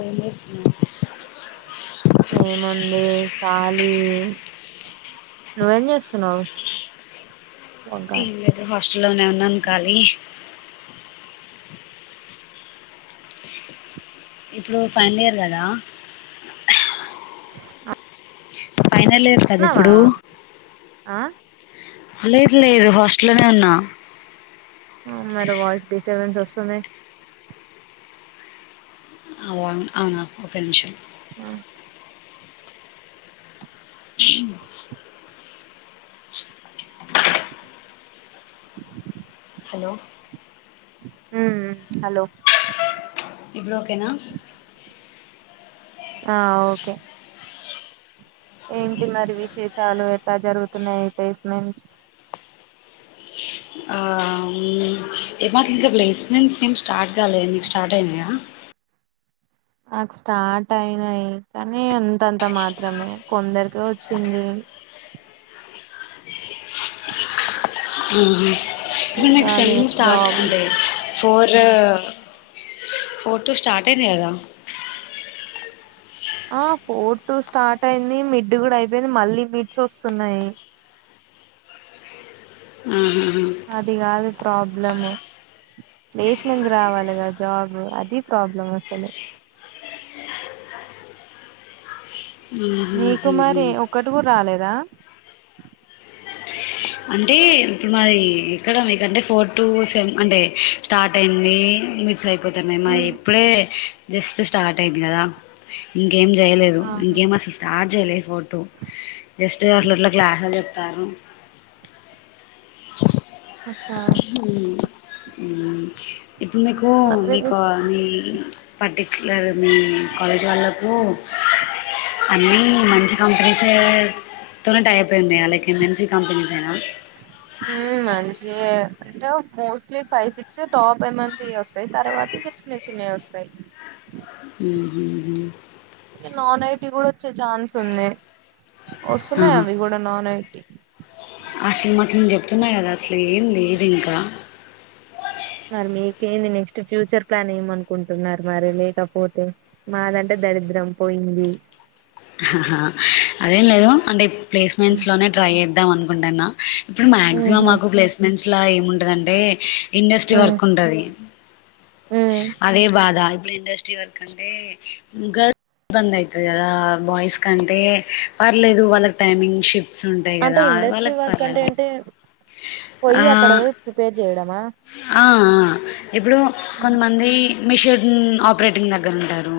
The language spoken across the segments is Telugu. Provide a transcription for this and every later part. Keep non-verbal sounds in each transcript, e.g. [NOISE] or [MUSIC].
ఏం చేస్తున్నావ్ ఏముంది ఖాలీ నువ్వేం చేస్తున్నావు ఉన్నావా ఇల్దు అస్ [UNINTELLIGIBLE] ఇంట్లోనే ఉన్నాను కాలీ ఇప్పుడు ఫైనల్ ఇయర్ కదా అ ఫైనల్ ఇయర్ కదా ఇప్పుడు ఆ లేదు లేదు హాస్టల్లోనే ఉన్నా మరి వాయిస్ డిస్టర్బెన్స్ ఓస్తుంది అవు అవునా ఒక నిమిషం ఆ ఆ హలో హు హ్ హలో ఇప్పుడు ఒకే నా ఆ ఓకే ఏంటి మరి విశేషాలు ఎట్లా జరుగు తున్నయి ప్లేస్మెంట్స్ ఆహ్ మాకు ఇంకా ప్లేస్మెంట్స్ ఏమ్ స్టార్ట్ కాలే మిక్ స్టార్ట్ అయినయా నాకు స్టార్ట్ అయినాయి కానీ అంతంత మాత్రమే కొందరికే వచ్చింది ఉహు ఇప్పుడు మిక్ చూడాలి సేమ్ము స్టార్ట్ జాబ్స్ అంటే ఫోర్ ర్ ఫోర్ టూ స్టార్ట్ అయిందిగదా ఆ ఫోర్ టూ స్టార్ట్ అయింది మిడ్ కూడా అయిపోయింది మళ్ళీ మిడ్స్ వస్తున్నాయి ఆహా అదికాదు ప్రాబ్లం ప్లేస్మెంట్స్ రావాలిగా జాబ్ అది ప్రాబ్లం అసలు మ్మ్, మీకు మ్మ్, మరి మ్మ్. ఒక్కటి కూడా రాలేదా అంటే ఇప్పుడు మాది ఎక్కడ మీకంటే ఫోర్ టు సేమ్ అంటే స్టార్ట్ అయింది మిడ్స్ అయి పోతున్నాయి మయి ఇప్పుడే జస్ట్ స్టార్ట్ అయింది కదా ఎమ్ చేయలేదు ఆహా ఇంకేం అసలు స్టార్ట్ జేయలే ఫోర్ టూ జస్ట్ అట్ల ఇట్ల క్లాస్లు చెప్తర్రూ అచ్చా అ ఇప్పుడు మీకు అదే మీకు అది పర్టి లేదు హ్మ్ కాలేజీ వాళ్ళకు అన్నీ మంచి కంపెనీసే తొ టై అప్ ఉన్నాయి అల్లకి మంచి కంపెనీ ఆ హ్మ్ మంచేయే అంటే mostly five six top M N C యోస్తాయి తర్వాత ఇక చిన్న చిన్నయి వస్తాయి ఉహు హు ఆది నాన్ ఐటీ కూడా వచ్చే ఛాన్స్ ఉంది వస్తున్నాయి అవి కూడా నాన్ ఐటి అసమత్ నేను చెప్తున్నా కదా అసలు ఏం లేదు దీనికా మరి మీకేంది నెక్స్ట్ ఫ్యూచర్ ప్లాన్ ఏమనుకుంటున్నారు మరి లేకపోతే మాదంటే దరిద్రం పోయింది. హా హా అదేం లేదు అంటే ప్లేస్ మెంట్స్ లోనే ట్రై చేద్దాం అని ఉండన్న ఇప్పుడు మాక్సిమమ్ ఉహు మాకు ప్లేస్మెంట్స్ లా ఏము ఉంటదంటే ఇండస్ట్రీ ఉమ్ వర్క్ ఉంటది ఉమ్ అదే బాధా ఇప్పుడు ఇండస్ట్రీ వర్క్ అంటే గర్ల్స్ కి ఇబ్బందవుతుంది కదా బాయ్స్ కంటే పర్లేదు వాళ్ళకి టైమింగ్ షిఫ్ట్ అంటే ఇండస్ట్రీ వర్క్ అంటే ఏంటే పోయి అక్కడ పోయి ప్రిపేర్ చేయడం ఆ ఆ ఆ ఇప్పుడు ఉ కొంతమంది మిషన్ ఆపరేటింగ్ దగ్గర ఉంటారు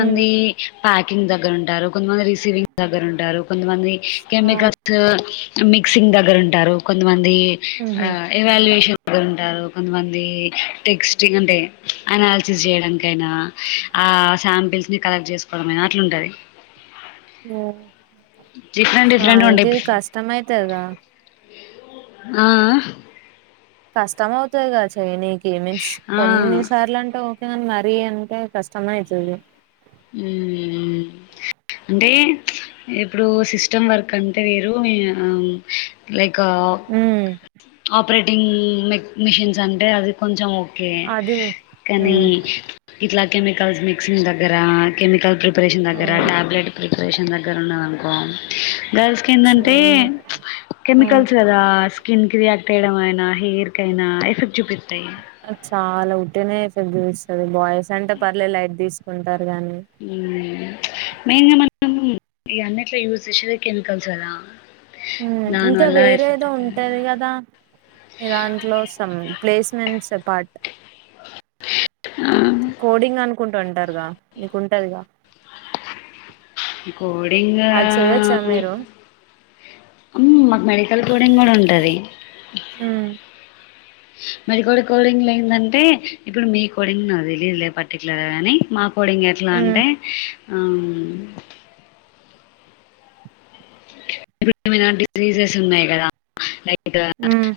ఉమ్ ప్యాకింగ్ దగ్గర ఉంటారు కొంతమంది రిసీవింగ్ దగ్గర ఉంటారు కొంతమంది ఆ కెమికల్సు మిక్సింగ్ దగ్గర ఉంటారు కొంతమంది ఈ ఆ ఉహు ఇవాల్యూయేషన్ ఉంటారు కొంతమంది టెక్స్ట్ంగ్ అంటే అనాలిసిస్ చేయడానికైనా ఆ శాంపిల్స్ని కలెక్ట్ చేసుకోవడం అయినా అట్లుంటాది హ్మ్ సో డిఫరెంట్‌గా ఉంటాయి. అయితే ఇది ఇప్పుడు కష్టం అయితది గా ఆ కష్టమవుతది గా చేయనీకీ ఏమిన్స్ ఆ! ఆ! కొన్ని సార్లు అంటావు హ్మ్ మరీ అంటే కష్ట మైతుంది హ్మ్ అంటే ఇప్పుడు సిస్టమ్ వర్క్ అంటే వేరు ఆ లైక్ కా అప్ ఆపరేటింగ్ మె మిషన్స్ అంటే అవి కొంచెం ఓకే అది కానీ ఉమ్ ఇట్లా కెమికల్స్ మిక్సింగ్ గ రా కెమికల్ కెమ్ ప్రిపేరషన్ ఆ దగ్గర టాబ్లెట్ ప్రిపరేషన్ దగ్ ద ఉన్న అనుకో గర్ల్స్ కి ఏందంటే చిన్న ఆ కెమికల్స్ కదా స్కిన్ క్రియాక్ట్ పేడమైనా హెయిర్కయినా ఎఫెక్ట్ చూపిస్తాయి చాలా ఉట్టిగనే ఫెబ్రస్తది బాయ్స్ అంటే పర్లే లైట్ తీసుకుంటరు. గానీ మెయిన్ గా మనము ఇగ అన్నిటి లో యూస్ చేసేదే కెమికల్స్ కదా దాని ఇంకా వల్ల వేరే ఎఫెక్ట్ ఏదో అవుతుంది ఉంటది కదా. మీ దాంట్లో సమ్ ప్లేస్మెంట్స్ అపార్ట్ ఆ కోడింగ్ అనుకుంట ద నీకుంటది కోడింగ్ ఆ అది చేయొచ్చా మీరు ఉమ్ మాకు మెడికల్ కోడింగ్ కూడా ఉంటది ఉమ్ మరి కూడ కోడింగ్ లేందంటే ఇప్పుడు మీ కోడింగ్ నా దగ్గర లేదు పర్టికులర్గా నే మా కోడింగ్ ఎట్లా ఉమ్ అంటే అవును మీద డిసీజెస్ ఉన్నాయి కదా లైక్ ఇద ఉమ్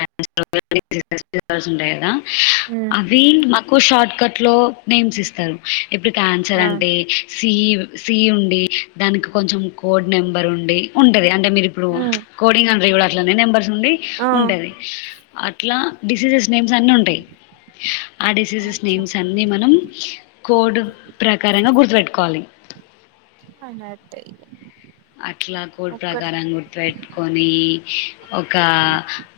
ఆ అదే రీల్స్ ఉంటాయి కదా ఉమ్ అవి మ క్ షార్ట్ కట్ లో నేమ్స్ ఇస్తారు ఇప్పుడు క్యాన్సర్ ఆ అండి సి సీ ఉండి దానికి కొంచెం కోడ్ నెంబర్ ఉండి ఉంటది గాన్ మీరిప్పుడు కోడింగ్ అండ్ [UNINTELLIGIBLE] నంబర్స్ ఉండి ఉంటది అట్లా డిసీజెస్ నేమ్స్ అన్ని ఉంటయి. ఆ డిసీజెస్ అచ్చా నేమ్స్ అన్ని మనం కోడ్ ప్రకారంగా గుర్తుపెట్టుకోవాలి. అనాతే అట్లా కోడ్ ప్రకారం గుర్తుపెట్టుకొని ఒక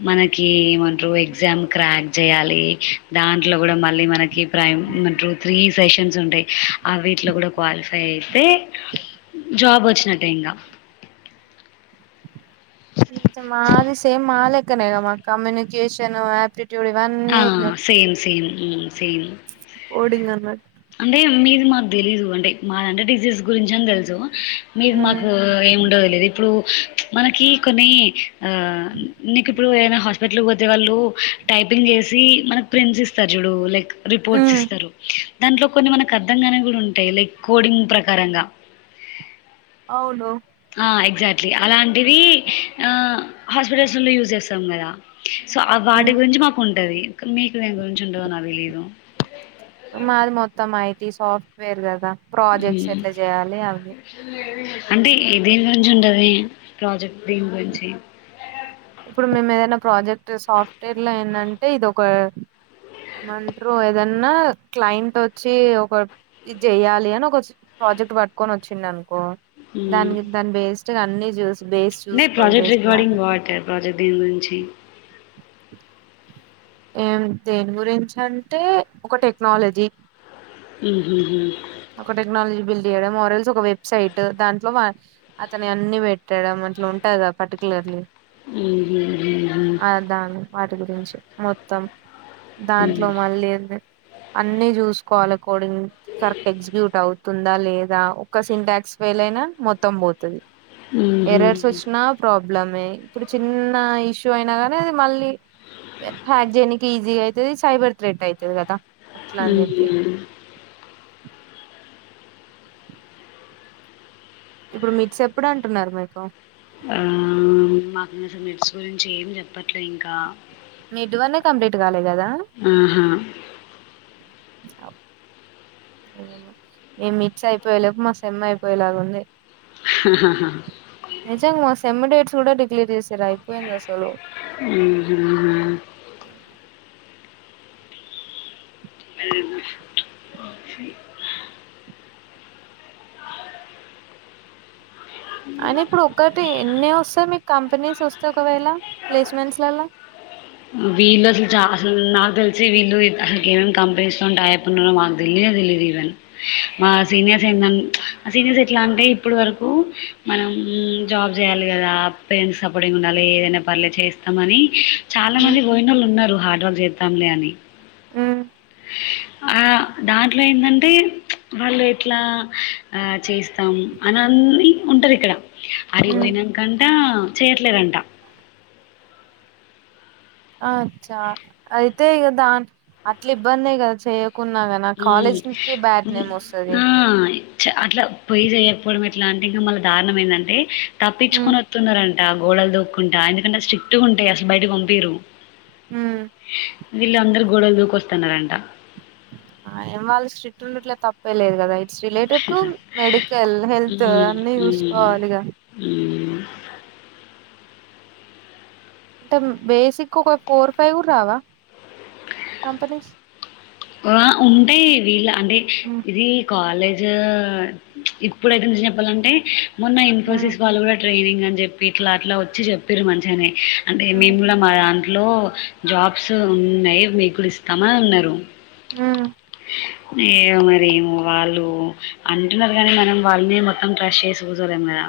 మనకి ఏమంట్రో ఎగ్జామ్స్ రాయినికి చేయాలి దాంట్లో కూడా మళ్ళీ మనకి ప్రైమ్ టూ త్రీ సెషన్స్ ఉంటాయి. అ వీటిలో కూడా క్వాలిఫై అయితే జాబ్ వచ్చిన ట్టేంగా మాది సేమ్ మాలెక్కనేగ మా కమ్యూనికేషన్ ఆపరేట్ ఆ same same um scene coding అన్న అంటే మీది మాకు తెలీదు అంటే మా అంటే టీ సీ యస్ గురించి అని తెలుసు మీది మాకు ఏమి ఉండదు లేదు ఇప్పుడు మనకి కొన్ని ఆ నీకు ప్పుడు ఏదైనా హాస్పిటల్కి పోతే వాళ్ళు టైపింగ్ చేసి మనకు ప్రింట్స్ ఇస్తారు చూడు లైక్ రిపోర్ట్స్ ఉమ్ ఇస్తారు దాంట్లో కొన్ని మనకు అర్థంగానే కూడా ఉంటాయి లైక్ కోడింగ్ ప్రకారంగా అవును అ ఎగ్జాక్ట్లీ అలాంటివి ఆ హాస్పెటల్సుల్లో యూజ్ జేస్తాం కదా సో ఆ వాటి ఉమ్ గురించి మాకుంటది మీకు దేని గురించి ఉంటదో నాకు తెలీదు మాది మొత్తం ఐ టీ సాఫ్ట్వేర్ కదా ప్రాజెక్ట్స్ హ్మ్. ఎట్లా చేయాలి అవి అంటే ఇ దేని గురించి ఉండది ప్రాజెక్ట్ దీని గురించి ఇప్పుడు మేము ఏదైనా ప్రాజెక్ట్ సాఫ్ట్వేర్ లో ఏందంటే ఇది ఒక ఏమంటారు ఏదన్నా క్లయింటొచ్చి ఒక ఇది చెయ్యాలి అని ఒక ప్రాజెక్ట్ పట్టుకొని వచ్చింది అనుకో మ్మ్. దానికి దాని బేస్టే అన్ని చూసి బేస్ చూసుకోవాలి బేస్ గా ప్రాజెక్ దేని గురించి ఏం దేని గురించి అంటే ఒక టెక్నాలజీ ఊ హూ హూ ఒక టెక్నాలజీ బిల్డ్ చేయడం ఆర్ ఎల్స్ ఒక వెబ్సైట్ దాంట్లో వ అతని అన్నీ పెట్టడం అట్లుంటదా పర్టికులర్లీ మ్మ్ హ్మ్ హ్మ్ హ్మ్. ఆదాన్ వర్ రెండు తెలుసు మొత్తం దాంట్లో మళ్ళేంది అన్నీ చూసుకోవాలె కోడింగ్ కర్ ఎగ్జిగ్యూటౌ తుందా లేదా ఒక సింటాక్స్ ఫెయిలైనా మొత్తం బోతది మ్మ్ హ్మ్ ఎర్రర్స్ వచ్చినా ప్రాబ్ బ్లమే ఇప్పుడు చిన్న ఇష్యూ అయినా కానీ అది మళ్ళీ హ్యాక్ జేయినికి ఈజీ అయితది సైబర్ థ్రెట్ అయితది కదా అట్లా అని హుమ్ చెప్పి ఇప్పుడు మిడ్స్ ఎప్పుడు అంటున్నారు మీకు హ్మ్ మాకు [UNINTELLIGIBLE] మిడ్స్ గురించి ఏం చెప్పట్లే ఇంకా మిడ్ వన్ ఏ కంప్లీట్ గాలే ఊహూ అప్ నిజమే ఈ మిడ్స్ అయిపోయే లోపు మా సెమ్ అయిపోయేలాగుంది సేన్ డేట్స్ గుడా డిక్ క్లియర్ జేసర్ అయిపోయింద్ అసలు మ్మ్ హ్మ్ హ్మ్. [UNINTELLIGIBLE] అని ఇప్పుడు ఒక్కటి ఎన్ని ఓస్తాయి మీక్ కంపెనీస్ ఓస్తే ఒకవేళ ప్లేస్మెంట్స్లల వీళ్ళు అసలు చ అసలు నాకు తెలిసి వీళ్ళు ఎట్ ఏమ కంపెనీస్ తంటా అప్న్నరో మాకు తెలీదు ఈవెన్ మా సీనియర్స్ ఎన్ దన్ సీనియర్స్ ఎట్లా అంటే ఇప్పుడు వరకు మనం జాబ్ చేయాలి కదా పేరెంట్స్ సపోర్టింగ్ ఉండాలి ఏదైనా పర్లే చేస్తామని చాలా ఉమ్ మంది వయిన వాళ్ళు ఉన్నారు హార్ లు చేద్దాంలే అని ఆ ఆ దాంట్లో ఏంటంటే వాళ్ళు ఎట్లా ఆ చేస్తాం అనిన్ని ఉంటారు ఇక్కడ ఉమ్ అరిపోయిన కంట చేయట్లేదంట అచ్చా అయితే కదా అట్లా ఇబ్బంది కదా చేయ అకున్నా క హ్మ్. కాలేజ్కే బ్యాడ్ హ్మ్. నేమ్ వస్తుంది ఆ! అట్లా పొయి చేయకపోవడం ఎట్లా అంటే ఇంకా మళ్ళ దారుారణం ఏంటంటే ఉమ్ తప్పించుకొని వస్తున్నారండి గోడలు దక్కుంటా ఎందుకంటే స్ట్రిక్ట్గా ఉంటాయి అస బయటకి పంపియరు ఉమ్ ఇలా అందరు గొడలు దూకి వస్త తనారు అంటా ఆ ఏం వాళ్ళ స్ట్రిక్ట్ ఉండట్లే తప్పేలేదు కదా it's related to medical health హ్మ్. అన్ని హ్మ్. చూసుకోవాలిగాద హ్మ్. అంటే బేసిక్ ఒక ఫోర్ ఫైవ్ రావా కంపెనీస్ ఆ ఉంటే వీలా అంటే మ్మ్ ఇది కాలేజ్ ఇప్పుడుఐతే చెప్పాలంటే మొన్న ఇన్ఫోసిస్ వాళ్ళు కూడా ట్రైనింగ్ అని చెప్పి ఇట్లా అట్లా వచ్చి చెప్పిరు మంచిగానే అంటే మేము కూడా మ లో జాబ్స్ ఉన్నాయి మీకు ఇస్తామని అన్నారు హ మరి వాళ్ళు అంటున్నారు కానీ మనం వాళ్ళని మొత్తం ట్రస్ట్ చేసి కూర్చోలేం కదా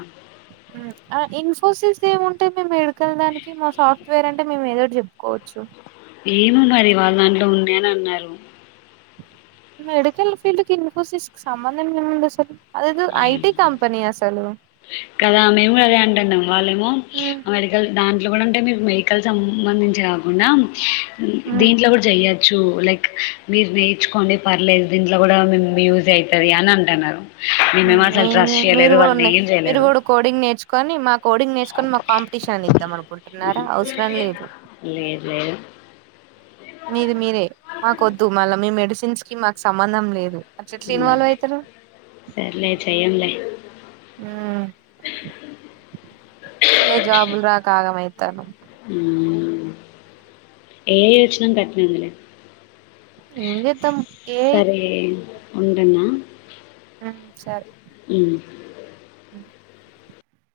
ఇన్ఫోసిస్ ఏముంటా మే ఎడికల్ దానికి మా సాఫ్ట్వేర్ అంటే మేము ఏదోటి చెప్పుకోవచ్చు ఏమో మరి వాళ్ళ దాంట్లో ఉంది అని అన్నారు మెడికల్ ఫీల్డ్ కి ఇన్ఫోసిస్ క సంబంధం ఏముంది అస్సలు కదా మేము అదే అంటాండం వాళ్ళేమో హ్మ్. ఆ మెడికల్ ద ఇట్లా కూడా అంటే మీరు మెహికల్ సంబంధించి కాకుండా హ్మ్. దీంట్లో కూడా జేయ్యచ్ చు లైక్ మీరు నేర్చుకోండి పర్లేదు దీంట్లో గూడా మేం యూజ్ అయితద అని అంటన్నారు ఏం జే మీరు కూడా న్ ఏం మీరు చేయలేదు కూడా కోడింగ్ నేర్చుకో కోనీ మాక్ కోడింగ్ నేర్చుకొని మాక్ కాంపిటీషన్ ఇద్దాం అనుకుంటున్నారా అవసరం లేదు లేదు మీది మీరే మాకొద్దు మళ్ళా మీ మెడిసిన్స్ కి మాక్ సంబంధం లేదు అట్లా ఎట్లా ఇన్వాల్వ్ లేదు అయితరు సర్లే చెయ్యంలే ఊ అసలే జాబుల్ రాక ఆగామైతణం ఉ ఏ వచ్చిన గాట్నే ఉంది లే ఎం జెత్తం ఏ ఐ ఉండనా ఆహ్ సరే ఉ